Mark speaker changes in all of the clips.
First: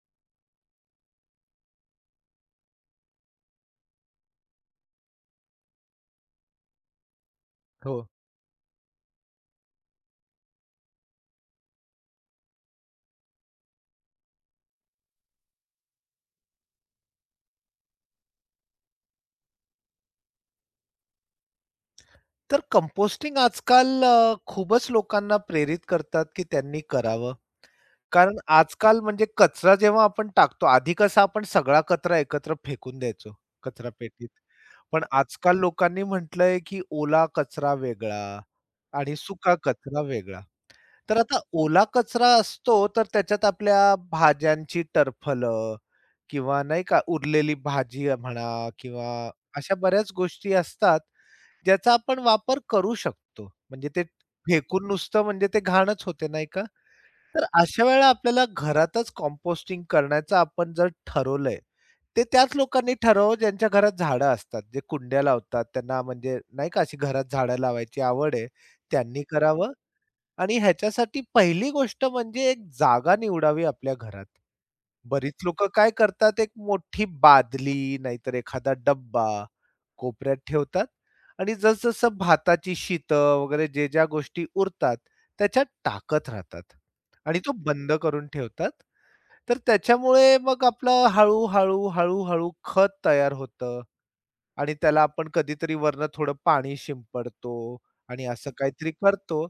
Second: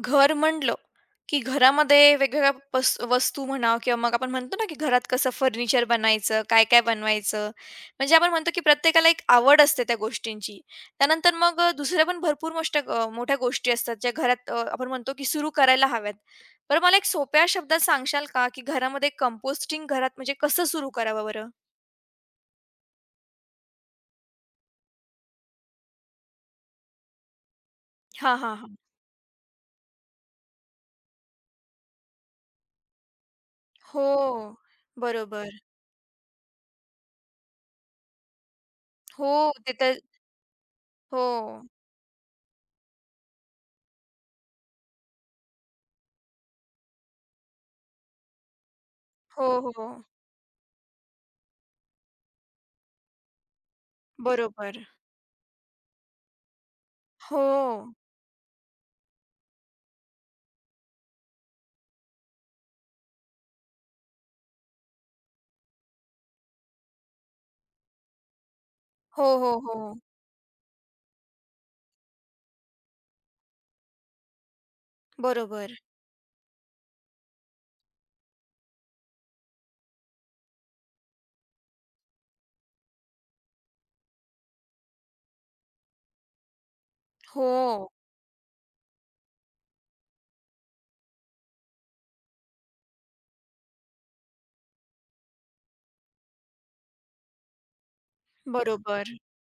Speaker 1: घर म्हणलं, की घरामध्ये वेगवेगळ्या वस्तू म्हणा किंवा मग आपण म्हणतो ना, की घरात कसं फर्निचर बनायचं, काय-काय बनवायचं.
Speaker 2: हो.
Speaker 1: म्हणजे आपण म्हणतो, की प्रत्येकाला एक आवड असते त्या गोष्टींची. त्यानंतर मग दुसऱ्या पण भरपूर मोठ्या गोष्टी असतात, ज्या घरात आपण म्हणतो, की सुरू करायला हव्यात. बरं मला एक सोप्या शब्दात सांगशाल का, की घरामध्ये कंपोस्टिंग घरात म्हणजे कसं सुरू करावं बरं?
Speaker 2: तर कंपोस्टिंग आजकाल खूपच लोकांना प्रेरित करतात, की त्यांनी करावं.
Speaker 1: हां,
Speaker 2: कारण
Speaker 1: हां, हां.
Speaker 2: आजकाल म्हणजे कचरा जेव्हा आपण टाकतो, आधी कसा आपण सगळा कचरा एकत्र फेकून द्यायचो कचरापेटीत.
Speaker 1: हो,
Speaker 2: पण आजकाल
Speaker 1: बरोबर.
Speaker 2: लोकांनी म्हटलंय, की ओला कचरा वेगळा आणि
Speaker 1: हो,
Speaker 2: सुका
Speaker 1: ते तर
Speaker 2: कचरा वेगळा. तर
Speaker 1: हो.
Speaker 2: आता ओला कचरा असतो, तर त्याच्यात आपल्या भाज्यांची टरफलं किंवा नाही का उरलेली भाजी म्हणा किंवा
Speaker 1: हो,
Speaker 2: अशा
Speaker 1: हो.
Speaker 2: बऱ्याच गोष्टी असतात. ज्याचा आपण वापर करू शकतो. म्हणजे ते
Speaker 1: बरोबर.
Speaker 2: फेकून नुसतं म्हणजे ते घाणच होते नाही का?
Speaker 1: हो.
Speaker 2: तर अशा वेळेला आपल्याला घरातच कंपोस्टिंग करण्याचं आपण जर ठरवलंय, ते त्याच लोकांनी ठरवावं ज्यांच्या घरात झाडं असतात. जे कुंड्या लावतात त्यांना म्हणजे नाही का अशी घरात झाडं लावायची आवड आहे, त्यांनी
Speaker 1: हो, हो,
Speaker 2: करावं.
Speaker 1: हो.
Speaker 2: आणि ह्याच्यासाठी पहिली गोष्ट म्हणजे एक जागा निवडावी आपल्या घरात. बरीच लोकं
Speaker 1: बरोबर.
Speaker 2: काय करतात, एक मोठी बादली नाहीतर एखादा डब्बा कोपऱ्यात ठेवतात आणि जसं-जसं भाताची शितं वगैरे जे ज्या गोष्टी उरतात, त्याच्यात टाकत राहतात आणि तो
Speaker 1: हो,
Speaker 2: बंद करून ठेवतात. तर त्याच्यामुळे मग आपलं हळू-हळू, हळू-हळू खत तयार होतं आणि त्याला आपण कधीतरी वरनं थोडं पाणी शिंपडतो आणि असं काहीतरी
Speaker 1: बरोबर.
Speaker 2: करतो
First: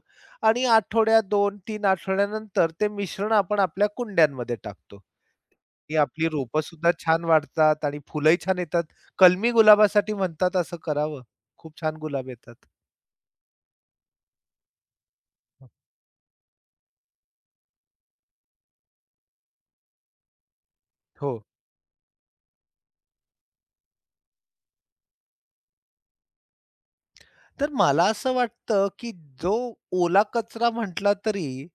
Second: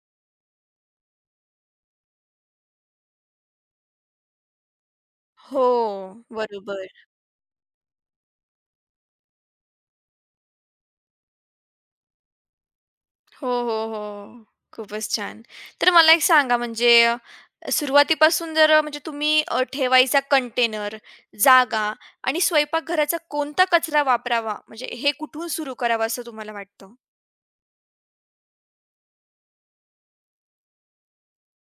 Speaker 2: आणि आठवड्या 2-3 आठवड्यानंतर ते मिश्रण आपण आपल्या कुंड्यांमध्ये टाकतो.
Speaker 1: हो,
Speaker 2: ही आपली रोपं
Speaker 1: बरोबर.
Speaker 2: सुद्धा छान वाढतात आणि फुलंही छान येतात. कलमी गुलाबासाठी म्हणतात असं करावं. खूप छान गुलाब येतात.
Speaker 1: हो, हो, हो. खूपच छान. तर मला एक सांगा म्हणजे सुरुवातीपासून जर म्हणजे तुम्ही ठेवायचा कंटेनर,
Speaker 2: हो.
Speaker 1: जागा आणि स्वयंपाकघराचा कोणता कचरा वापरावा, म्हणजे हे कुठून सुरू करावं असं तुम्हाला वाटतं?
Speaker 2: तर मला असं वाटतं, की जो ओला कचरा म्हटला तरी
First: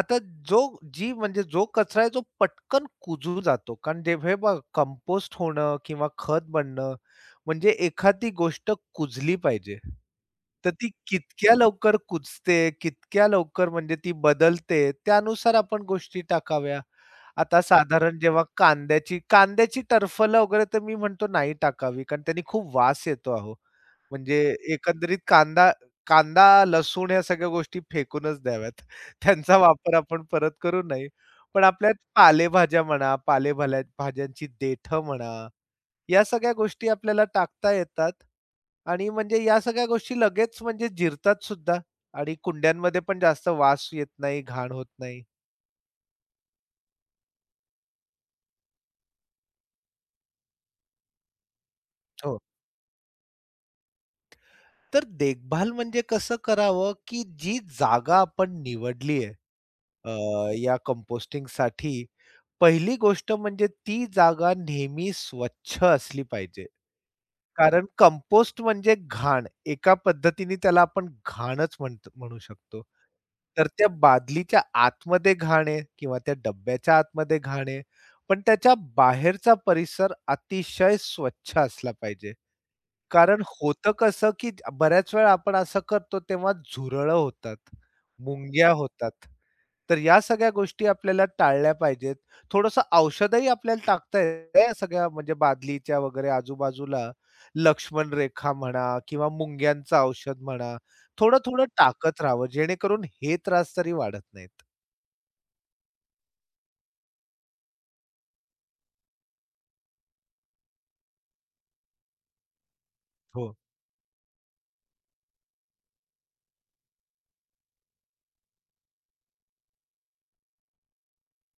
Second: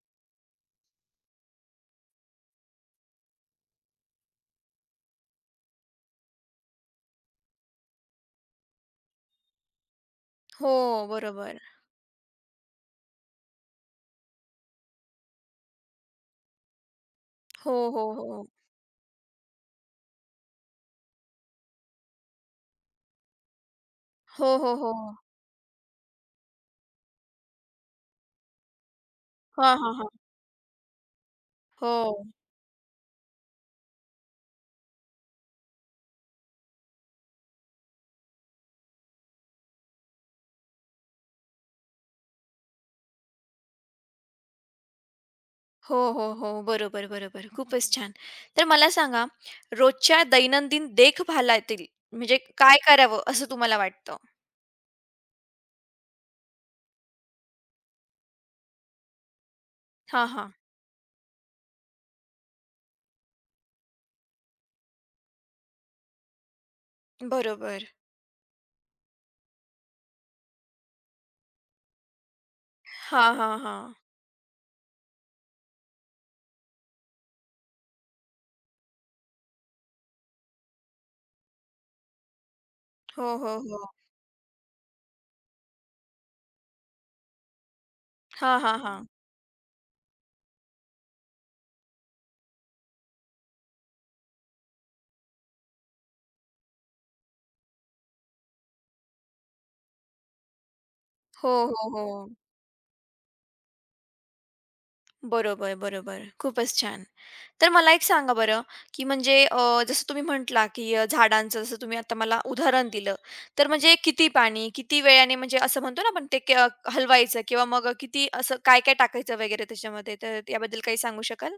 Speaker 2: आता जो जी म्हणजे जो कचरा आहे जो पटकन कुजू जातो. कारण जे हे बघ कंपोस्ट होणं किंवा खत बनणं म्हणजे एखादी गोष्ट कुजली पाहिजे.
Speaker 1: हो,
Speaker 2: तर ती कितक्या
Speaker 1: बरोबर.
Speaker 2: लवकर कुजते, कितक्या लवकर म्हणजे ती बदलते त्यानुसार आपण गोष्टी टाकाव्या. आता
Speaker 1: हो, हो,
Speaker 2: साधारण जेव्हा
Speaker 1: हो.
Speaker 2: कांद्याची कांद्याची टरफलं वगैरे तर मी म्हणतो नाही टाकावी, कारण त्यांनी खूप वास येतो अहो. म्हणजे
Speaker 1: हो, हो, हो.
Speaker 2: एकंदरीत कांदा कांदा, लसूण या सगळ्या गोष्टी फेकूनच द्याव्यात. त्यांचा
Speaker 1: हां, हां,
Speaker 2: वापर
Speaker 1: हां.
Speaker 2: आपण परत करू नये. पण आपल्या
Speaker 1: हो.
Speaker 2: पालेभाल्या भाज्यांची देठं म्हणा, या सगळ्या गोष्टी आपल्याला टाकता येतात आणि म्हणजे या सगळ्या गोष्टी लगेच म्हणजे जिरतात सुद्धा आणि कुंड्यांमध्ये पण जास्त वास येत नाही, घाण होत नाही.
Speaker 1: हो, हो, हो. बरोबर, बरोबर. खूपच छान. तर मला सांगा, रोजच्या दैनंदिन देखभालातील म्हणजे
Speaker 2: हो.
Speaker 1: काय करावं असं तुम्हाला वाटतं?
Speaker 2: तर देखभाल म्हणजे कसं करावं, की जी जागा आपण निवडली आहे
Speaker 1: हां, हां.
Speaker 2: या या कंपोस्टिंगसाठी, पहिली गोष्ट म्हणजे ती जागा नेहमी स्वच्छ असली पाहिजे. कारण
Speaker 1: बरोबर.
Speaker 2: कंपोस्ट म्हणजे घाण. एका पद्धतीने त्याला आपण घाणच म्हणतो म्हणू शकतो.
Speaker 1: हां, हां,
Speaker 2: तर
Speaker 1: हा
Speaker 2: त्या बादलीच्या आतमध्ये घाण आहे किंवा त्या डब्याच्या आतमध्ये घाण आहे, पण त्याच्या बाहेरचा परिसर अतिशय स्वच्छ असला पाहिजे.
Speaker 1: हो,
Speaker 2: कारण
Speaker 1: हो, हो.
Speaker 2: होतं कसं, की बऱ्याच वेळा आपण असं करतो तेव्हा झुरळं होतात,
Speaker 1: हां,
Speaker 2: मुंग्या
Speaker 1: हां, हां.
Speaker 2: होतात. तर या सगळ्या गोष्टी आपल्याला टाळल्या पाहिजेत. थोडंसं औषधही आपल्याला टाकता येतं या सगळ्या म्हणजे बादलीच्या वगैरे आजूबाजूला लक्ष्मण रेखा म्हणा किंवा मुंग्यांचं औषध म्हणा,
Speaker 1: हो,
Speaker 2: थोडं-थोडं
Speaker 1: हो,
Speaker 2: टाकत
Speaker 1: हो.
Speaker 2: राहावं जेणेकरून हे त्रास तरी वाढत नाहीत.
Speaker 1: बरोबर, बरोबर. खूपच छान. तर मला एक सांगा बरं, की म्हणजे जसं तुम्ही म्हटला, की झाडांचं जसं तुम्ही आता मला उदाहरण दिलं.
Speaker 2: हो.
Speaker 1: तर म्हणजे किती पाणी, किती वेळाने म्हणजे असं म्हणतो ना आपण ते हलवायचं किंवा मग किती असं काय-काय टाकायचं वगैरे त्याच्यामध्ये, तर याबद्दल काही सांगू शकाल?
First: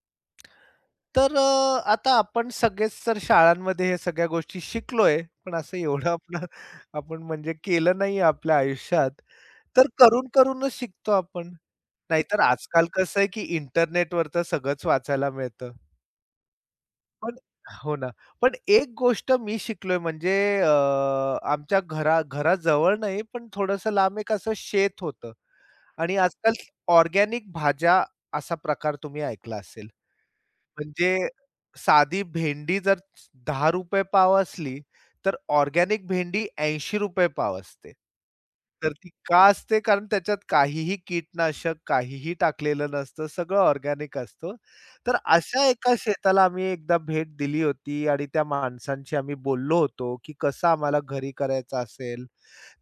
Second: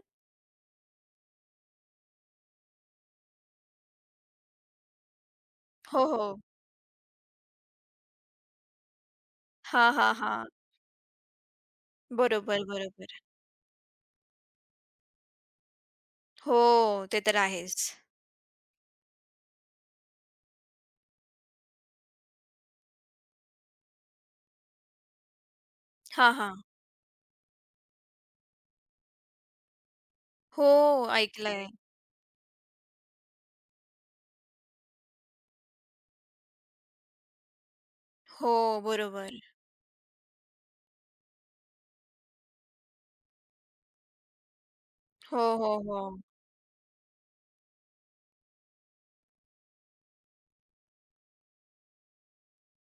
Speaker 2: तर आता आपण सगळेच तर शाळांमध्ये हे सगळ्या गोष्टी शिकलोय, पण असं
Speaker 1: हो,
Speaker 2: एवढं
Speaker 1: हो.
Speaker 2: आपलं आपण म्हणजे केलं नाही आपल्या आयुष्यात. तर
Speaker 1: हां, हां, हां.
Speaker 2: करून-करूनच शिकतो आपण. नाहीतर
Speaker 1: बरोबर,
Speaker 2: आजकाल
Speaker 1: बरोबर.
Speaker 2: कसं आहे, की इंटरनेटवर तर सगळंच वाचायला मिळतं.
Speaker 1: हो, ते तर
Speaker 2: पण
Speaker 1: आहेच.
Speaker 2: हो ना. पण एक गोष्ट मी शिकलोय म्हणजे अ, आमच्या घराजवळ नाही, पण थोडंसं लांब एक असं शेत होतं आणि
Speaker 1: हां,
Speaker 2: आजकाल
Speaker 1: हां.
Speaker 2: ऑर्गॅनिक भाज्या असा प्रकार तुम्ही ऐकला असेल.
Speaker 1: हो,
Speaker 2: म्हणजे
Speaker 1: ऐकलंय.
Speaker 2: साधी भेंडी जर ₹10 पाव असली, तर ऑर्गॅनिक भेंडी ₹80 पाव असते.
Speaker 1: हो,
Speaker 2: तर ती
Speaker 1: बरोबर.
Speaker 2: का असते? कारण त्याच्यात काहीही कीटनाशक, काहीही टाकलेलं नसतं. सगळं ऑर्गॅनिक असतं. तर
Speaker 1: हो,
Speaker 2: अशा
Speaker 1: हो,
Speaker 2: एका
Speaker 1: हो.
Speaker 2: शेताला आम्ही एकदा भेट दिली होती आणि त्या माणसांशी आम्ही बोललो होतो, की कसं आम्हाला घरी करायचं असेल,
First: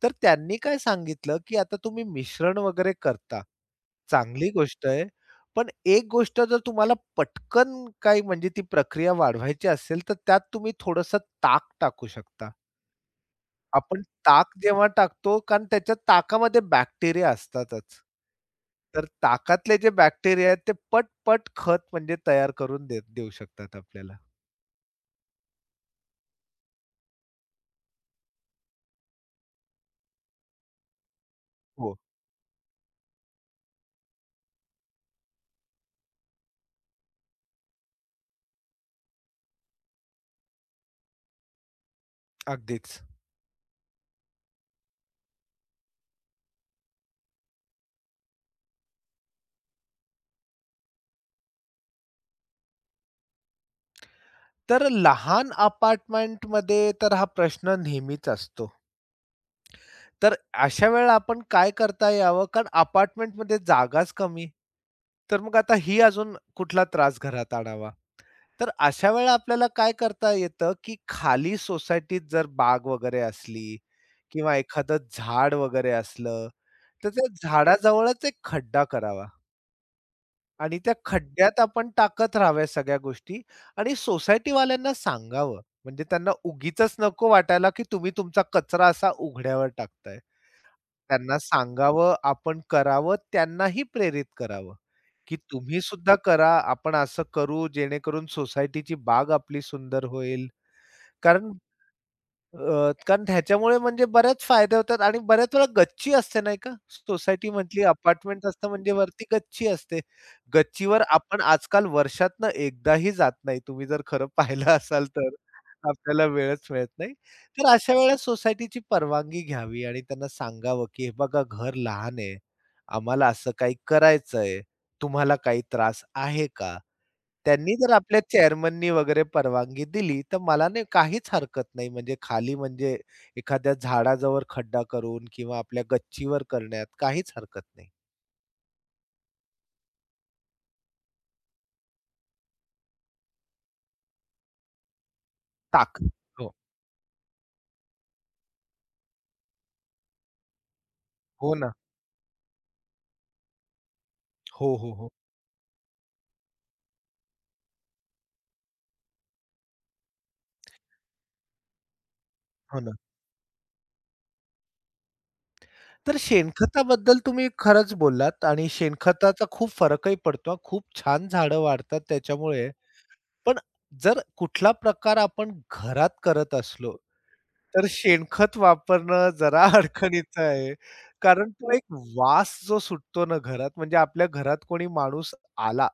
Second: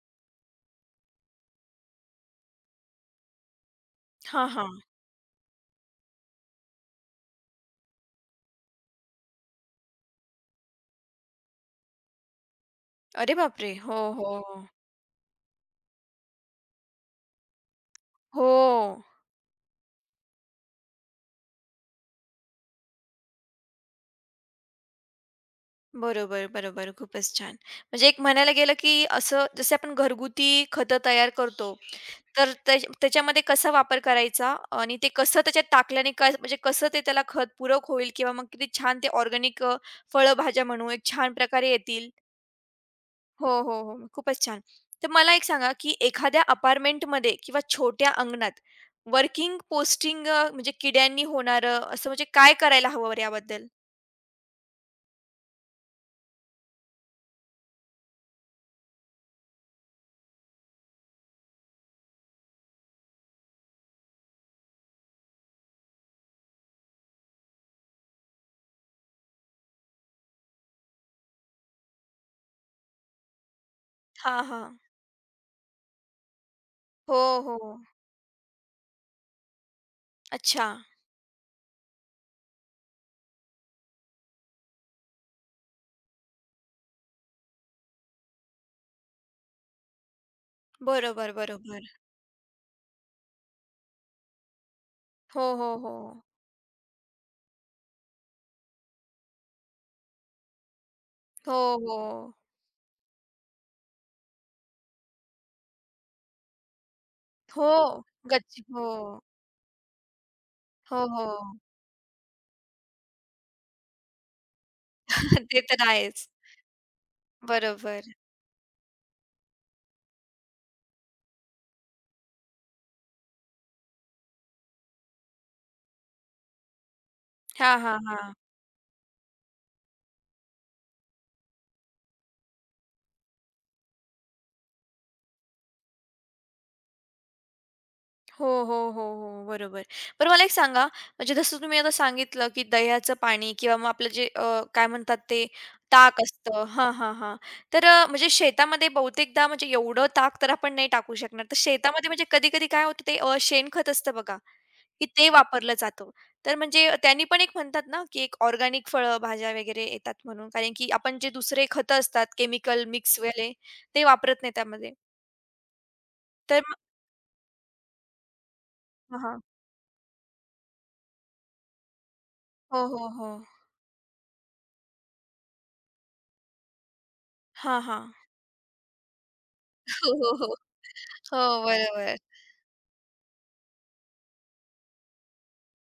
Speaker 2: तर त्यांनी काय सांगितलं, की आता तुम्ही मिश्रण वगैरे करता.
Speaker 1: हां,
Speaker 2: चांगली
Speaker 1: हां.
Speaker 2: गोष्ट आहे. पण एक गोष्ट जर तुम्हाला पटकन काही म्हणजे ती प्रक्रिया वाढवायची असेल, तर त्यात तुम्ही थोडंसं ताक टाकू शकता.
Speaker 1: अरे बापरे! हो,
Speaker 2: आपण
Speaker 1: हो,
Speaker 2: ताक
Speaker 1: हो.
Speaker 2: जेव्हा टाकतो कारण त्याच्या ताकामध्ये बॅक्टेरिया असतातच.
Speaker 1: हो.
Speaker 2: तर ताकातले जे बॅक्टेरिया आहेत ते पट खत म्हणजे तयार करून देऊ शकतात आपल्याला.
Speaker 1: बरोबर, बरोबर. खूपच छान. म्हणजे एक म्हणायला गेलं, की असं जसे आपण घरगुती खतं तयार करतो,
Speaker 2: हो,
Speaker 1: तर त्या त्याच्यामध्ये कसा वापर करायचा आणि ते कसं त्याच्यात टाकल्याने काय म्हणजे कसं ते त्याला खत पूरक होईल किंवा मग किती छान ते ऑर्गॅनिक फळभाज्या म्हणू एक छान प्रकारे येतील.
Speaker 2: अगदीच.
Speaker 1: हो, हो, हो. खूपच छान. तर मला एक सांगा, की एखाद्या अपार्टमेंटमध्ये किंवा छोट्या अंगणात वर्किंग पोस्टिंग म्हणजे किड्यांनी होणारं असं म्हणजे काय करायला हवं बरं याबद्दल?
Speaker 2: तर लहान अपार्टमेंटमध्ये तर हा प्रश्न नेहमीच असतो. तर अशा वेळेला आपण काय करता यावं? कारण अपार्टमेंटमध्ये जागाच कमी. तर मग आता ही अजून कुठला त्रास घरात आणावा? तर अशा वेळेला आपल्याला काय करता येतं, की खाली सोसायटीत जर बाग वगैरे असली
Speaker 1: हां,
Speaker 2: किंवा
Speaker 1: हां.
Speaker 2: एखादं झाड वगैरे असलं, तर
Speaker 1: हो,
Speaker 2: त्या
Speaker 1: हो.
Speaker 2: झाडाजवळच एक खड्डा करावा
Speaker 1: अच्छा.
Speaker 2: आणि त्या खड्ड्यात आपण टाकत राहाव्या सगळ्या गोष्टी आणि सोसायटीवाल्यांना सांगावं. म्हणजे त्यांना उगीचच नको वाटायला, की तुम्ही तुमचा कचरा असा उघड्यावर टाकताय.
Speaker 1: बरोबर,
Speaker 2: त्यांना
Speaker 1: बरोबर.
Speaker 2: सांगावं, आपण करावं, त्यांनाही प्रेरित करावं, की
Speaker 1: हो, हो,
Speaker 2: तुम्ही
Speaker 1: हो.
Speaker 2: सुद्धा करा. आपण असं करू जेणेकरून सोसायटीची बाग आपली सुंदर होईल. कारण
Speaker 1: हो, हो.
Speaker 2: कारण ह्याच्यामुळे म्हणजे बऱ्याच फायदे होतात आणि बऱ्याच वेळा गच्ची असते नाही का? सोसायटी
Speaker 1: हो,
Speaker 2: म्हटली अपार्टमेंट
Speaker 1: गच्ची
Speaker 2: असतं
Speaker 1: हो.
Speaker 2: म्हणजे वरती गच्ची असते.
Speaker 1: हो,
Speaker 2: गच्चीवर
Speaker 1: हो.
Speaker 2: आपण आजकाल वर्षातनं एकदाही जात नाही. तुम्ही जर खरं पाहिलं असाल तर.
Speaker 1: ते तर
Speaker 2: आपल्याला
Speaker 1: आहेच.
Speaker 2: वेळच मिळत नाही. तर अशा
Speaker 1: बरोबर.
Speaker 2: वेळेला सोसायटीची परवानगी घ्यावी आणि त्यांना सांगावं, की "हे बघा घर लहान आहे. आम्हाला असं काही करायचंय. तुम्हाला काही त्रास आहे का?"
Speaker 1: हां,
Speaker 2: त्यांनी जर
Speaker 1: हां,
Speaker 2: आपल्या
Speaker 1: हां.
Speaker 2: चेअरमननी वगैरे परवानगी दिली, तर मला नाही काहीच हरकत नाही. म्हणजे खाली म्हणजे एखाद्या झाडाजवळ खड्डा करून किंवा आपल्या गच्चीवर करण्यात काहीच हरकत नाही.
Speaker 1: हो, हो, हो, हो. बरोबर. बरं मला एक सांगा, म्हणजे जसं तुम्ही आता सांगितलं, की दह्याचं पाणी किंवा मग आपलं जे काय म्हणतात ते
Speaker 2: टाक.
Speaker 1: ताक
Speaker 2: हो.
Speaker 1: असतं. हां, हां, हां. तर म्हणजे शेतामध्ये बहुतेकदा म्हणजे एवढं ताक तर आपण नाही टाकू शकणार.
Speaker 2: हो
Speaker 1: तर
Speaker 2: ना.
Speaker 1: शेतामध्ये म्हणजे कधी-कधी काय होतं ते शेणखत असतं बघा.
Speaker 2: हो, हो,
Speaker 1: की
Speaker 2: हो.
Speaker 1: ते वापरलं जातं. तर म्हणजे त्यांनी पण एक म्हणतात ना, की एक ऑर्गॅनिक फळं, भाज्या वगैरे येतात म्हणून. कारण की आपण जे दुसरे खतं असतात
Speaker 2: हो
Speaker 1: केमिकल
Speaker 2: ना.
Speaker 1: मिक्सवाले ते वापरत नाही त्यामध्ये.
Speaker 2: तर
Speaker 1: तर
Speaker 2: शेणखताबद्दल तुम्ही खरंच बोललात आणि
Speaker 1: मग हां.
Speaker 2: शेणखताचा खूप फरकही पडतो हां. खूप छान झाडं वाढतात त्याच्यामुळे.
Speaker 1: हो, हो, हो.
Speaker 2: पण जर कुठला प्रकार आपण घरात करत असलो
Speaker 1: हां,
Speaker 2: तर
Speaker 1: हां.
Speaker 2: शेणखत वापरणं जरा
Speaker 1: हो, हो,
Speaker 2: अडचणीचं
Speaker 1: हो.
Speaker 2: आहे. कारण
Speaker 1: हो,
Speaker 2: तो एक
Speaker 1: बरोबर.
Speaker 2: वास जो सुटतो ना घरात, म्हणजे आपल्या घरात कोणी माणूस आला,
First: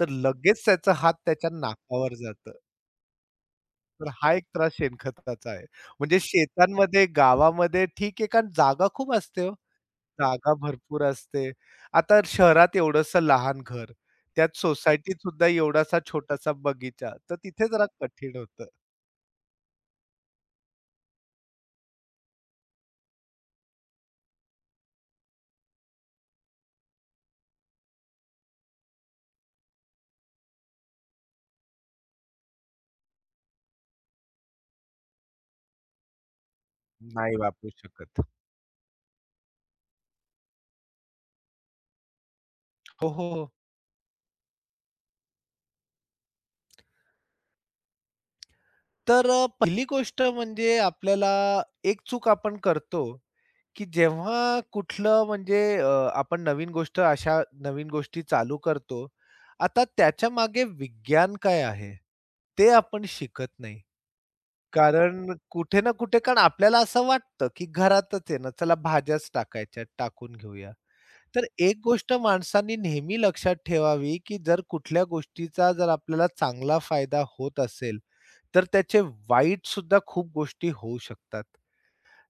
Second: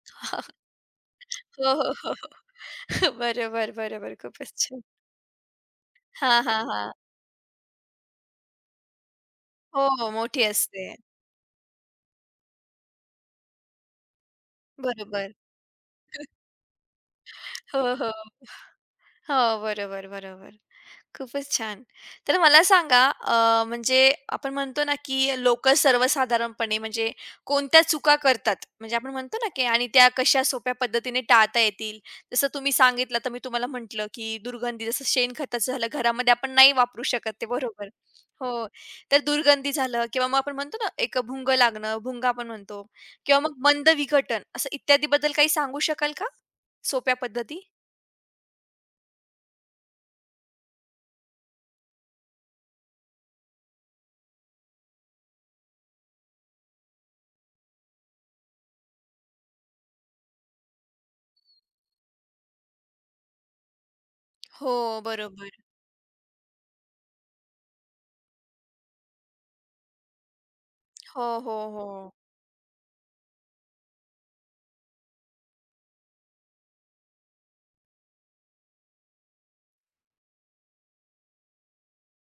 Speaker 2: तर लगेच त्याचा हात त्याच्या
Speaker 1: हो, हो, हो,
Speaker 2: नाकावर जात,
Speaker 1: हो. बरोबर,
Speaker 2: तर
Speaker 1: बरोबर.
Speaker 2: हा एक
Speaker 1: खूपच
Speaker 2: त्रास
Speaker 1: छान.
Speaker 2: शेणखताचा आहे. म्हणजे
Speaker 1: हां, हां, हां.
Speaker 2: शेतांमध्ये, गावामध्ये ठीक आहे, कारण जागा खूप असते हो.
Speaker 1: हो, हो. मोठी
Speaker 2: जागा
Speaker 1: असते.
Speaker 2: भरपूर असते. आता शहरात एवढंसं लहान घर, त्यात सोसायटीत
Speaker 1: बरोबर.
Speaker 2: सुद्धा एवढासा छोटासा बगीचा, तर तिथे जरा
Speaker 1: हो, हो.
Speaker 2: कठीण होतं.
Speaker 1: हो, बरोबर, बरोबर. खूपच छान. तर मला सांगा म्हणजे आपण म्हणतो ना, की लोकं सर्वसाधारणपणे म्हणजे कोणत्या चुका करतात? म्हणजे आपण म्हणतो ना, की आणि त्या कशा सोप्या पद्धतीने टाळता येतील? जसं तुम्ही सांगितलं, तर मी तुम्हाला म्हटलं, की दुर्गंधी जसं शेणखताचं झालं घरामध्ये आपण नाही वापरू
Speaker 2: नाही
Speaker 1: शकत ते
Speaker 2: वापरू
Speaker 1: बरोबर.
Speaker 2: शकत.
Speaker 1: हो. तर दुर्गंधी झालं किंवा मग आपण म्हणतो ना, एक भुंग लागणं, भुंगा आपण म्हणतो
Speaker 2: हो, हो,
Speaker 1: किंवा
Speaker 2: हो.
Speaker 1: मग मंद विघटन असं इत्यादीबद्दल काही सांगू शकाल का? सोप्या पद्धती?
Speaker 2: तर पहिली गोष्ट म्हणजे आपल्याला एक चूक आपण करतो, की जेव्हा कुठलं म्हणजे आपण नवीन गोष्ट अशा नवीन गोष्टी चालू करतो. आता त्याच्या मागे विज्ञान काय आहे, ते आपण शिकत नाही.
Speaker 1: हो,
Speaker 2: कारण
Speaker 1: बरोबर.
Speaker 2: कुठे ना कुठे कारण आपल्याला असं वाटतं, की घरातच आहे ना, चला भाज्याच टाकायच्या, टाकून घेऊया.
Speaker 1: हो,
Speaker 2: तर
Speaker 1: हो,
Speaker 2: एक
Speaker 1: हो.
Speaker 2: गोष्ट माणसांनी नेहमी लक्षात ठेवावी, की जर कुठल्या गोष्टीचा जर आपल्याला चांगला फायदा होत असेल, तर त्याचे वाईट सुद्धा खूप गोष्टी होऊ शकतात.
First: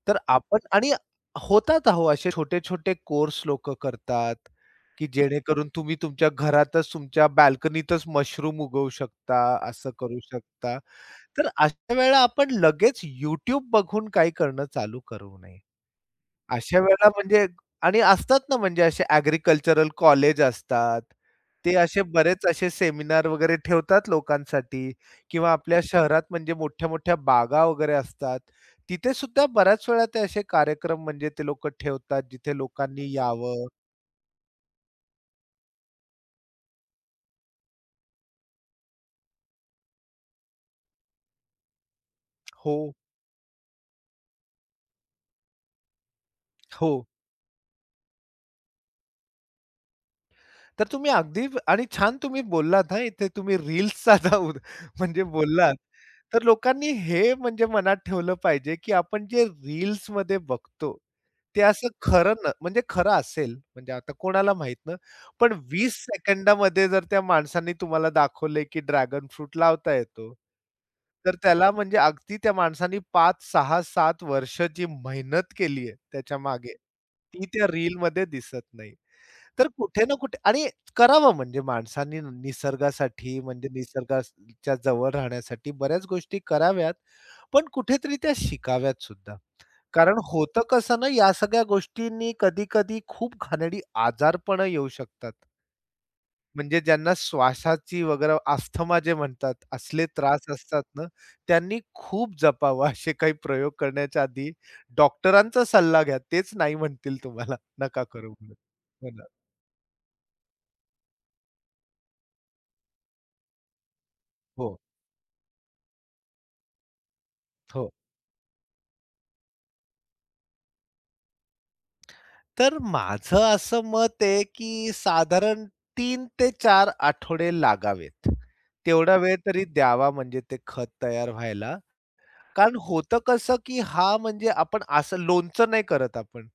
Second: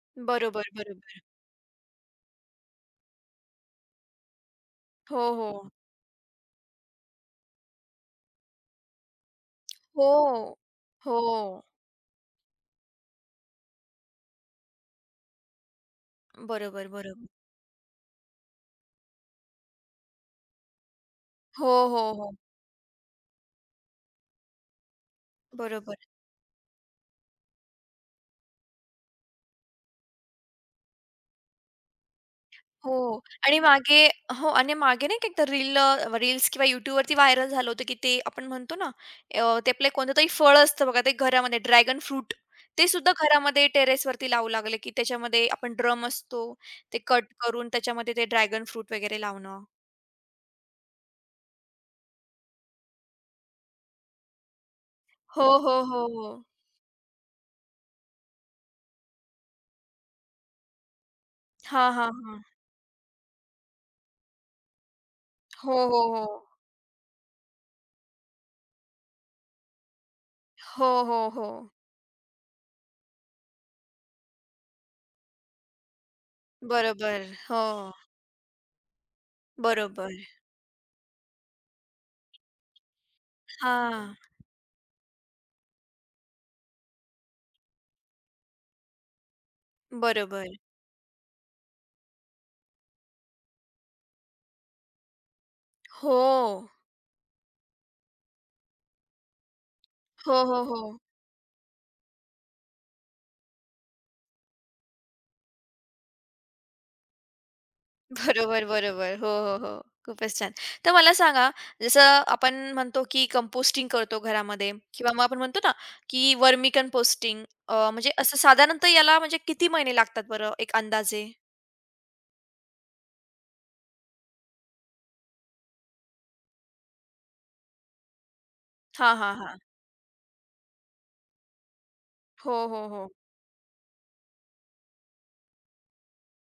Speaker 2: तर आपण
Speaker 1: बरोबर,
Speaker 2: आणि
Speaker 1: बरोबर.
Speaker 2: होतात अहो असे छोटे-छोटे कोर्स लोक करतात, की
Speaker 1: हो,
Speaker 2: जेणेकरून
Speaker 1: हो.
Speaker 2: तुम्ही तुमच्या घरातच तुमच्या बाल्कनीतच मशरूम उगवू शकता, असं करू
Speaker 1: हो.
Speaker 2: शकता.
Speaker 1: हो.
Speaker 2: तर अशा वेळेला आपण लगेच YouTube बघून काही करणं चालू करू नये. अशा
Speaker 1: बरोबर,
Speaker 2: वेळेला
Speaker 1: बरोबर.
Speaker 2: म्हणजे आणि असतात ना म्हणजे असे ॲग्रीकल्चरल कॉलेज असतात.
Speaker 1: हो,
Speaker 2: ते असे
Speaker 1: हो, हो.
Speaker 2: बरेच असे सेमिनार वगैरे ठेवतात लोकांसाठी किंवा आपल्या
Speaker 1: बरोबर.
Speaker 2: शहरात म्हणजे मोठ्या-मोठ्या बागा वगैरे असतात. तिथे सुद्धा बऱ्याच वेळा ते असे कार्यक्रम म्हणजे ते लोकं ठेवतात जिथे
Speaker 1: हो
Speaker 2: लोकांनी
Speaker 1: आणि
Speaker 2: यावं.
Speaker 1: मागे हो आणि मागे नाही का एकदा रील्स किंवा YouTubeवरती व्हायरल झालं होतं, की ते आपण म्हणतो ना, ते आपलं कोणतंतरी फळ असतं बघा ते घरामध्ये ड्रॅगन फ्रूट.
Speaker 2: हो,
Speaker 1: ते सुद्धा घरामध्ये टेरेसवरती लावू लागले, की त्याच्यामध्ये आपण ड्रम असतो,
Speaker 2: हो.
Speaker 1: ते कट करून त्याच्यामध्ये ते ड्रॅगन फ्रूट वगैरे लावणं.
Speaker 2: तर तुम्ही अगदी आणि छान तुम्ही बोललात हां, इथे तुम्ही रील्सचा जाऊन म्हणजे
Speaker 1: हो, हो,
Speaker 2: बोललात.
Speaker 1: हो, हो.
Speaker 2: तर लोकांनी हे म्हणजे मनात ठेवलं पाहिजे, की आपण जे रील्समध्ये बघतो, ते
Speaker 1: हां,
Speaker 2: असं
Speaker 1: हां,
Speaker 2: खरं
Speaker 1: हां.
Speaker 2: म्हणजे खरं असेल म्हणजे आता कोणाला माहीत ना, पण
Speaker 1: हो,
Speaker 2: 20
Speaker 1: हो, हो.
Speaker 2: सेकंदामध्ये जर त्या माणसाने तुम्हाला दाखवलंय, की ड्रॅगन फ्रूट लावता येतो.
Speaker 1: हो, हो,
Speaker 2: तर
Speaker 1: हो.
Speaker 2: त्याला म्हणजे अगदी त्या माणसाने 5, 6, 7 वर्ष जी मेहनत केली आहे त्याच्यामागे,
Speaker 1: बरोबर.
Speaker 2: ती
Speaker 1: हो,
Speaker 2: त्या रीलमध्ये दिसत नाही. तर कुठे ना
Speaker 1: बरोबर.
Speaker 2: कुठे आणि करावं म्हणजे माणसांनी निसर्गासाठी म्हणजे
Speaker 1: हां,
Speaker 2: निसर्गाच्या जवळ राहण्यासाठी बऱ्याच गोष्टी कराव्यात, पण कुठेतरी त्या शिकाव्यात सुद्धा. कारण
Speaker 1: बरोबर.
Speaker 2: होतं कसं ना, या सगळ्या गोष्टींनी कधी-कधी खूप घाणेरडी आजारपणं येऊ शकतात.
Speaker 1: हो.
Speaker 2: म्हणजे ज्यांना श्वासाची वगैरे अस्थमा जे म्हणतात, असले
Speaker 1: हो,
Speaker 2: त्रास
Speaker 1: हो,
Speaker 2: असतात
Speaker 1: हो.
Speaker 2: ना, त्यांनी खूप जपावं असे काही प्रयोग करण्याच्या आधी डॉक्टरांचा सल्ला घ्या. तेच नाही म्हणतील तुम्हाला, नका करू म्हणून.
Speaker 1: बरोबर,
Speaker 2: हो
Speaker 1: बरोबर.
Speaker 2: ना.
Speaker 1: हो, हो, हो. खूपच छान. तर मला सांगा, जसं आपण म्हणतो की कंपोस्टिंग करतो
Speaker 2: हो,
Speaker 1: घरामध्ये किंवा मग आपण म्हणतो ना, की वर्मी कंपोस्टिंग
Speaker 2: हो.
Speaker 1: म्हणजे असं साधारणतः याला म्हणजे किती महिने लागतात बरं एक अंदाजे?
Speaker 2: तर माझं असं मत आहे, की साधारण 3 ते 4 आठवडे लागावेत.
Speaker 1: हां,
Speaker 2: तेवढा
Speaker 1: हां,
Speaker 2: वेळ
Speaker 1: हां.
Speaker 2: तरी द्यावा म्हणजे ते खत तयार व्हायला.
Speaker 1: हो,
Speaker 2: कारण
Speaker 1: हो, हो.
Speaker 2: होतं कसं, की हा म्हणजे आपण असं लोणचं नाही करत आपण,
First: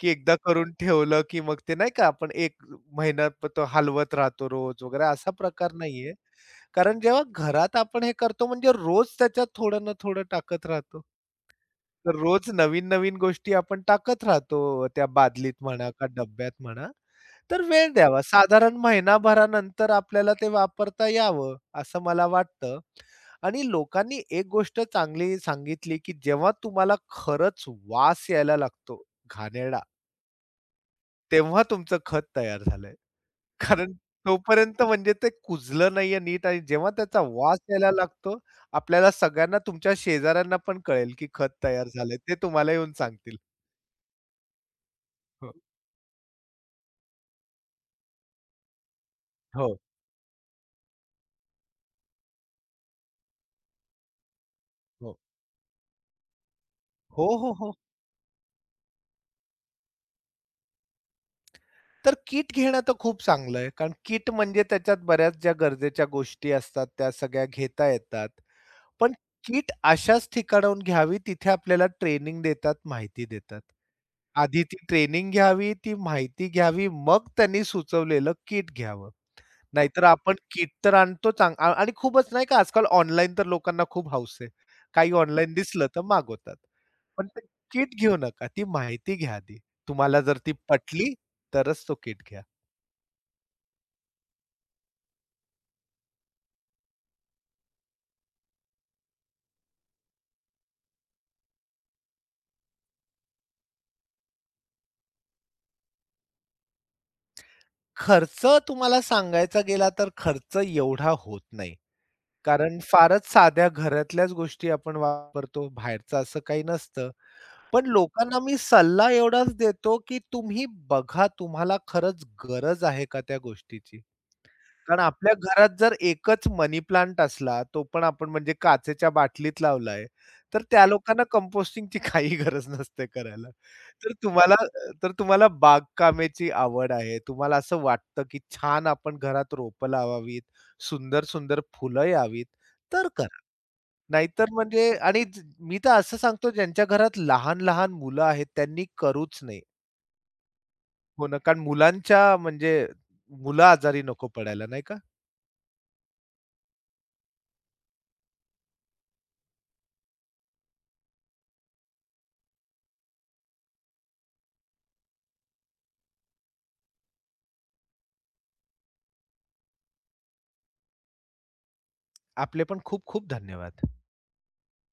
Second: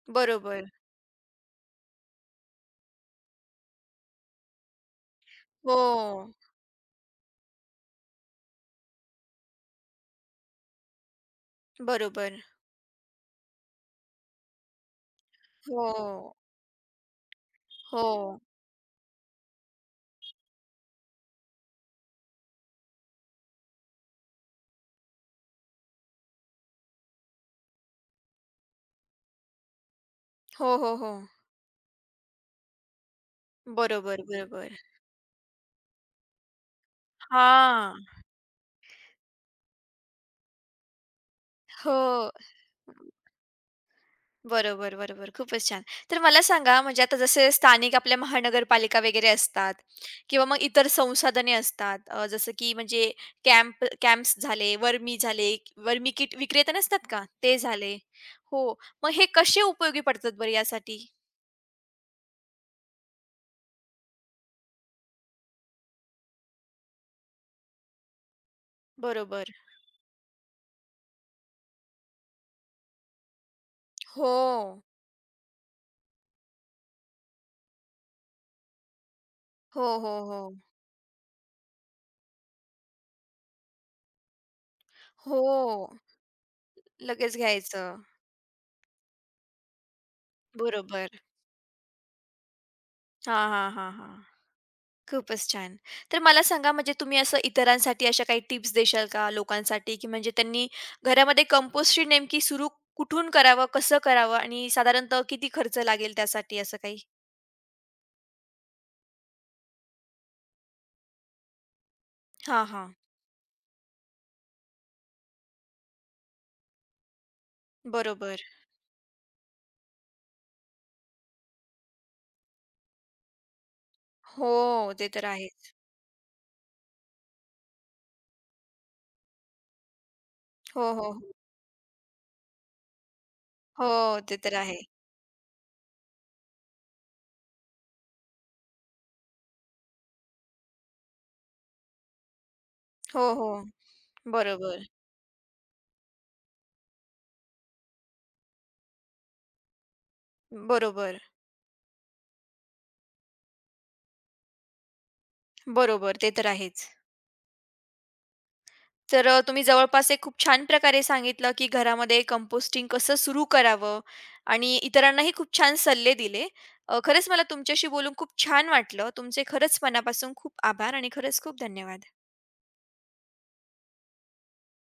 Speaker 2: की एकदा
Speaker 1: बरोबर.
Speaker 2: करून ठेवलं, की मग ते नाही का आपण एक महिना तो हलवत राहतो रोज वगैरे असा प्रकार नाहीये.
Speaker 1: हो,
Speaker 2: कारण जेव्हा घरात आपण हे करतो म्हणजे रोज त्याच्यात थोडं ना थोडं टाकत राहतो. तर
Speaker 1: बरोबर.
Speaker 2: रोज नवीन-नवीन गोष्टी आपण टाकत राहतो त्या बादलीत म्हणा का
Speaker 1: हो,
Speaker 2: डब्यात म्हणा. तर वेळ द्यावा.
Speaker 1: हो.
Speaker 2: साधारण महिनाभरानंतर आपल्याला ते वापरता यावं, असं मला वाटतं. आणि लोकांनी एक गोष्ट चांगली सांगितली, की जेव्हा तुम्हाला खरंच वास यायला लागतो घाणेरडा,
Speaker 1: हो, हो, हो.
Speaker 2: तेव्हा तुमचं खत तयार झालंय. कारण
Speaker 1: बरोबर, बरोबर.
Speaker 2: तोपर्यंत म्हणजे ते कुजलं नाहीये नीट आणि जेव्हा त्याचा वास यायला
Speaker 1: हां.
Speaker 2: लागतो, आपल्याला सगळ्यांना तुमच्या शेजाऱ्यांना पण कळेल, की खत तयार झालंय.
Speaker 1: हो.
Speaker 2: ते तुम्हाला येऊन सांगतील.
Speaker 1: बरोबर, बरोबर.
Speaker 2: हो,
Speaker 1: खूपच छान. तर मला सांगा म्हणजे आता जसे स्थानिक आपल्या महानगरपालिका वगैरे असतात
Speaker 2: हो,
Speaker 1: किंवा मग इतर संसाधने असतात. जसं की म्हणजे कॅम्प्स झाले, वर्मी
Speaker 2: हो.
Speaker 1: झाले, वर्मी किट विक्रेता नसतात का?
Speaker 2: हो, हो,
Speaker 1: ते
Speaker 2: हो.
Speaker 1: झाले. हो. मग हे कसे उपयोगी पडतात बरं यासाठी?
Speaker 2: तर किट घेणं तर खूप चांगलं आहे. कारण किट म्हणजे त्याच्यात बऱ्याच ज्या गरजेच्या गोष्टी असतात त्या सगळ्या घेता येतात. पण
Speaker 1: बरोबर.
Speaker 2: किट अशाच ठिकाणाहून घ्यावी तिथे आपल्याला ट्रेनिंग देतात, माहिती देतात.
Speaker 1: हो.
Speaker 2: आधी ती ट्रेनिंग घ्यावी, ती माहिती घ्यावी, मग त्यांनी सुचवलेलं किट घ्यावं.
Speaker 1: हो,
Speaker 2: नाहीतर
Speaker 1: हो,
Speaker 2: आपण
Speaker 1: हो.
Speaker 2: किट तर आणतोच आणि खूपच नाही का आजकाल ऑनलाईन तर लोकांना खूप हौस आहे. काही
Speaker 1: हो.
Speaker 2: ऑनलाईन दिसलं तर मागवतात. पण
Speaker 1: लगेच
Speaker 2: ते किट
Speaker 1: घ्यायचं.
Speaker 2: घेऊ नका, ती माहिती घ्या आधी. तुम्हाला जर ती
Speaker 1: बरोबर.
Speaker 2: पटली तरच तो किट घ्या.
Speaker 1: हां, हां, हां, हां. खूपच छान. तर मला सांगा म्हणजे तुम्ही असं इतरांसाठी अशा काही टिप्स देशाल का लोकांसाठी, की म्हणजे त्यांनी घरामध्ये कंपोस्टिंग नेमकी सुरू कुठून करावं, कसं करावं आणि साधारणतः किती खर्च लागेल त्यासाठी असं काही?
Speaker 2: खर्च तुम्हाला सांगायचा गेला तर खर्च एवढा होत नाही.
Speaker 1: हां,
Speaker 2: कारण
Speaker 1: हां.
Speaker 2: फारच साध्या घरातल्याच गोष्टी आपण वापरतो, बाहेरचं असं काही नसतं. पण लोकांना
Speaker 1: बरोबर.
Speaker 2: मी सल्ला एवढाच देतो, की तुम्ही बघा तुम्हाला खरंच गरज आहे का त्या गोष्टीची?
Speaker 1: हो,
Speaker 2: कारण
Speaker 1: ते तर
Speaker 2: आपल्या
Speaker 1: आहे.
Speaker 2: घरात जर एकच मनी प्लांट असला, तो पण आपण म्हणजे काचेच्या बाटलीत लावलाय, तर त्या
Speaker 1: हो, हो.
Speaker 2: लोकांना कंपोस्टिंगची काही गरज नसते करायला.
Speaker 1: हो,
Speaker 2: तर
Speaker 1: हो, ते तर
Speaker 2: तुम्हाला
Speaker 1: आहे.
Speaker 2: तर तुम्हाला बागकामेची आवड आहे, तुम्हाला असं वाटतं, की छान आपण घरात रोपं लावावीत, सुंदर-सुंदर फुलं यावीत, तर
Speaker 1: हो,
Speaker 2: करा.
Speaker 1: हो.
Speaker 2: नाहीतर
Speaker 1: बरोबर,
Speaker 2: म्हणजे मी तर असं सांगतो ज्यांच्या घरात लहान-लहान मुलं आहेत त्यांनी करूच नाही.
Speaker 1: बरोबर,
Speaker 2: हो ना, कारण मुलांच्या म्हणजे मुलं आजारी नको पडायला नाही का?
Speaker 1: बरोबर. ते तर आहेच. तर तुम्ही जवळपास एक खूप छान प्रकारे सांगितलं, की घरामध्ये कंपोस्टिंग कसं सुरू करावं आणि इतरांनाही खूप छान सल्ले दिले. खरंच मला तुमच्याशी बोलून खूप छान वाटलं. तुमचे खरंच मनापासून खूप आभार आणि खरंच खूप धन्यवाद.
Speaker 2: आपले पण खूप खूप धन्यवाद.